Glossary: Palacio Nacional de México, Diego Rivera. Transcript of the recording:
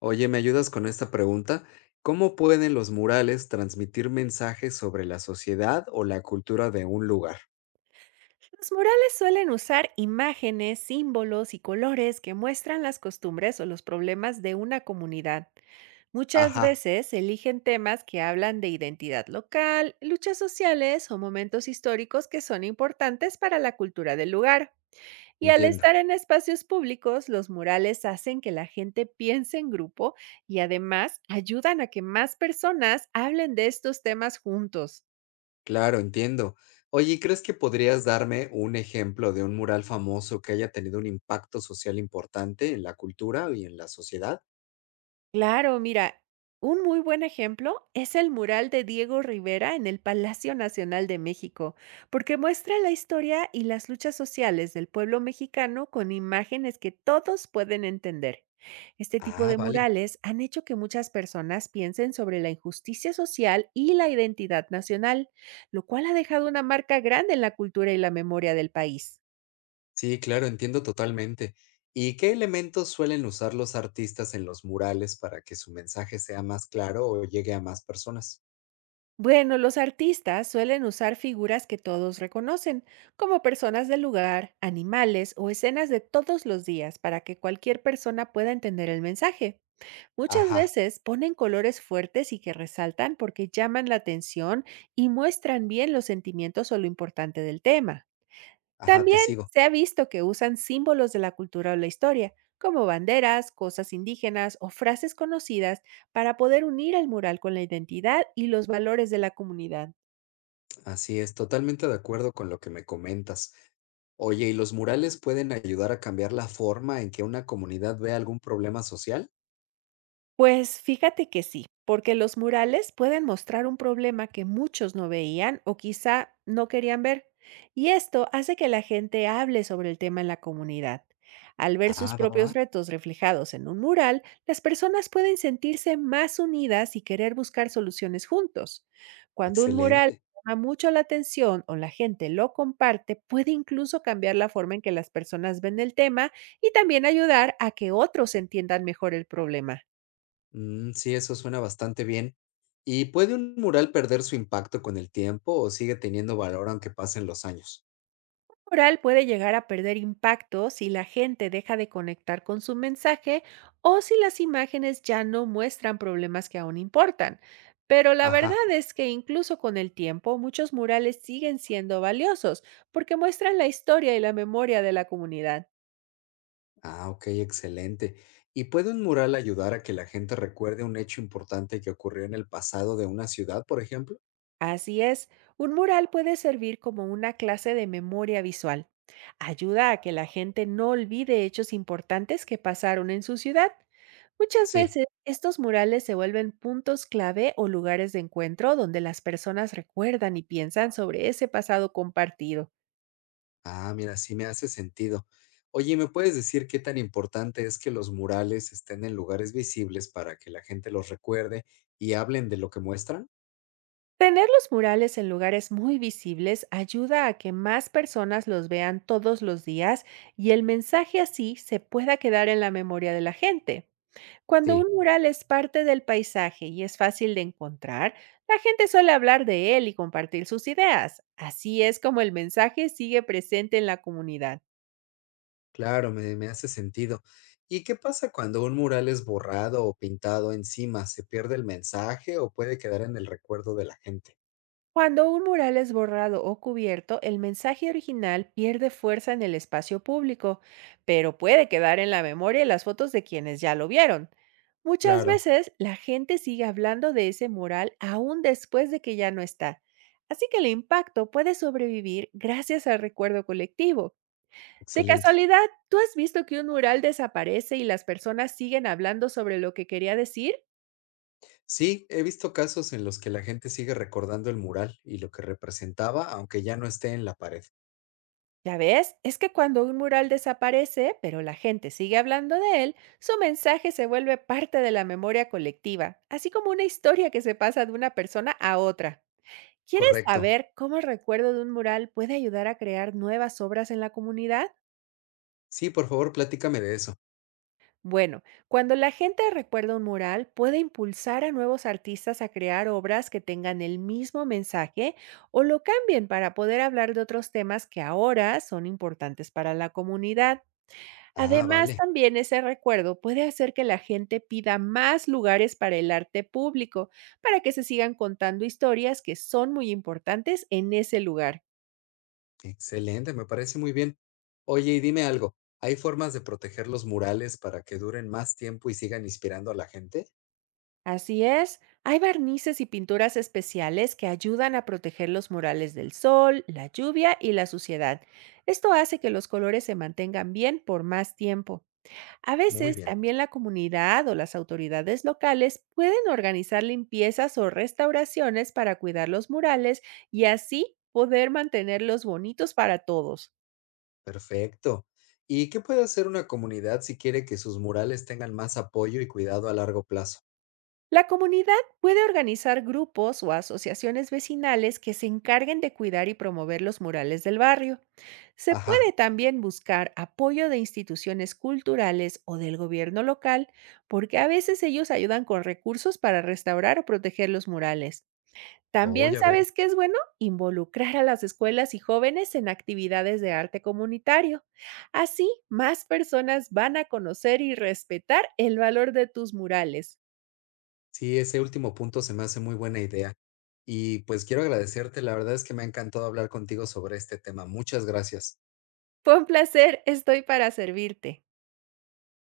Oye, ¿me ayudas con esta pregunta? ¿Cómo pueden los murales transmitir mensajes sobre la sociedad o la cultura de un lugar? Los murales suelen usar imágenes, símbolos y colores que muestran las costumbres o los problemas de una comunidad. Muchas Ajá, veces eligen temas que hablan de identidad local, luchas sociales o momentos históricos que son importantes para la cultura del lugar. Y al entiendo. estar en espacios públicos, los murales hacen que la gente piense en grupo y además ayudan a que más personas hablen de estos temas juntos. Claro, entiendo. Oye, ¿crees que podrías darme un ejemplo de un mural famoso que haya tenido un impacto social importante en la cultura y en la sociedad? Claro, mira, un muy buen ejemplo es el mural de Diego Rivera en el Palacio Nacional de México, porque muestra la historia y las luchas sociales del pueblo mexicano con imágenes que todos pueden entender. Este tipo Ah, de vale. murales han hecho que muchas personas piensen sobre la injusticia social y la identidad nacional, lo cual ha dejado una marca grande en la cultura y la memoria del país. Sí, claro, entiendo totalmente. ¿Y qué elementos suelen usar los artistas en los murales para que su mensaje sea más claro o llegue a más personas? Bueno, los artistas suelen usar figuras que todos reconocen, como personas del lugar, animales o escenas de todos los días, para que cualquier persona pueda entender el mensaje. Muchas Ajá, veces ponen colores fuertes y que resaltan porque llaman la atención y muestran bien los sentimientos o lo importante del tema. ajá, te También sigo. se ha visto que usan símbolos de la cultura o la historia, como banderas, cosas indígenas o frases conocidas, para poder unir el mural con la identidad y los valores de la comunidad. Así es, totalmente de acuerdo con lo que me comentas. Oye, ¿y los murales pueden ayudar a cambiar la forma en que una comunidad ve algún problema social? Pues fíjate que sí, porque los murales pueden mostrar un problema que muchos no veían o quizá no querían ver, y esto hace que la gente hable sobre el tema en la comunidad. Al ver sus Ah, va, va, propios retos reflejados en un mural, las personas pueden sentirse más unidas y querer buscar soluciones juntos. Cuando un mural excelente. llama mucho la atención o la gente lo comparte, puede incluso cambiar la forma en que las personas ven el tema y también ayudar a que otros entiendan mejor el problema. Mm, sí, eso suena bastante bien. ¿Y puede un mural perder su impacto con el tiempo o sigue teniendo valor aunque pasen los años? Oral puede llegar a perder impacto si la gente deja de conectar con su mensaje o si las imágenes ya no muestran problemas que aún importan. Pero la Ajá, verdad es que, incluso con el tiempo, muchos murales siguen siendo valiosos porque muestran la historia y la memoria de la comunidad. ah, ok, excelente. ¿Y puede un mural ayudar a que la gente recuerde un hecho importante que ocurrió en el pasado de una ciudad, por ejemplo? Así es, un mural puede servir como una clase de memoria visual. Ayuda a que la gente no olvide hechos importantes que pasaron en su ciudad. Muchas Sí. veces estos murales se vuelven puntos clave o lugares de encuentro donde las personas recuerdan y piensan sobre ese pasado compartido. Ah, mira, sí me hace sentido. Oye, ¿me puedes decir qué tan importante es que los murales estén en lugares visibles para que la gente los recuerde y hablen de lo que muestran? Tener los murales en lugares muy visibles ayuda a que más personas los vean todos los días y el mensaje así se pueda quedar en la memoria de la gente. Cuando Sí, un mural es parte del paisaje y es fácil de encontrar, la gente suele hablar de él y compartir sus ideas. Así es como el mensaje sigue presente en la comunidad. claro, me hace sentido. ¿Y qué pasa cuando un mural es borrado o pintado encima? ¿Se pierde el mensaje o puede quedar en el recuerdo de la gente? Cuando un mural es borrado o cubierto, el mensaje original pierde fuerza en el espacio público, pero puede quedar en la memoria y las fotos de quienes ya lo vieron. Muchas Claro, veces la gente sigue hablando de ese mural aún después de que ya no está, así que el impacto puede sobrevivir gracias al recuerdo colectivo. De excelente. casualidad, ¿tú has visto que un mural desaparece y las personas siguen hablando sobre lo que quería decir? Sí, he visto casos en los que la gente sigue recordando el mural y lo que representaba, aunque ya no esté en la pared. Ya ves, es que cuando un mural desaparece, pero la gente sigue hablando de él, su mensaje se vuelve parte de la memoria colectiva, así como una historia que se pasa de una persona a otra. ¿Quieres Correcto. saber cómo el recuerdo de un mural puede ayudar a crear nuevas obras en la comunidad? Sí, por favor, platícame de eso. Bueno, cuando la gente recuerda un mural, puede impulsar a nuevos artistas a crear obras que tengan el mismo mensaje o lo cambien para poder hablar de otros temas que ahora son importantes para la comunidad. Ah, Además, vale. también ese recuerdo puede hacer que la gente pida más lugares para el arte público, para que se sigan contando historias que son muy importantes en ese lugar. Excelente, me parece muy bien. Oye, y dime algo, ¿hay formas de proteger los murales para que duren más tiempo y sigan inspirando a la gente? Así es, hay barnices y pinturas especiales que ayudan a proteger los murales del sol, la lluvia y la suciedad. Esto hace que los colores se mantengan bien por más tiempo. A Muy veces bien, también la comunidad o las autoridades locales pueden organizar limpiezas o restauraciones para cuidar los murales y así poder mantenerlos bonitos para todos. perfecto. ¿Y qué puede hacer una comunidad si quiere que sus murales tengan más apoyo y cuidado a largo plazo? La comunidad puede organizar grupos o asociaciones vecinales que se encarguen de cuidar y promover los murales del barrio. Se Ajá, puede también buscar apoyo de instituciones culturales o del gobierno local, porque a veces ellos ayudan con recursos para restaurar o proteger los murales. oh, También ya veo. sabes que es bueno involucrar a las escuelas y jóvenes en actividades de arte comunitario. Así, más personas van a conocer y respetar el valor de tus murales. Sí, ese último punto se me hace muy buena idea. Y pues quiero agradecerte, la verdad es que me ha encantado hablar contigo sobre este tema. Muchas gracias. Fue un placer, estoy para servirte.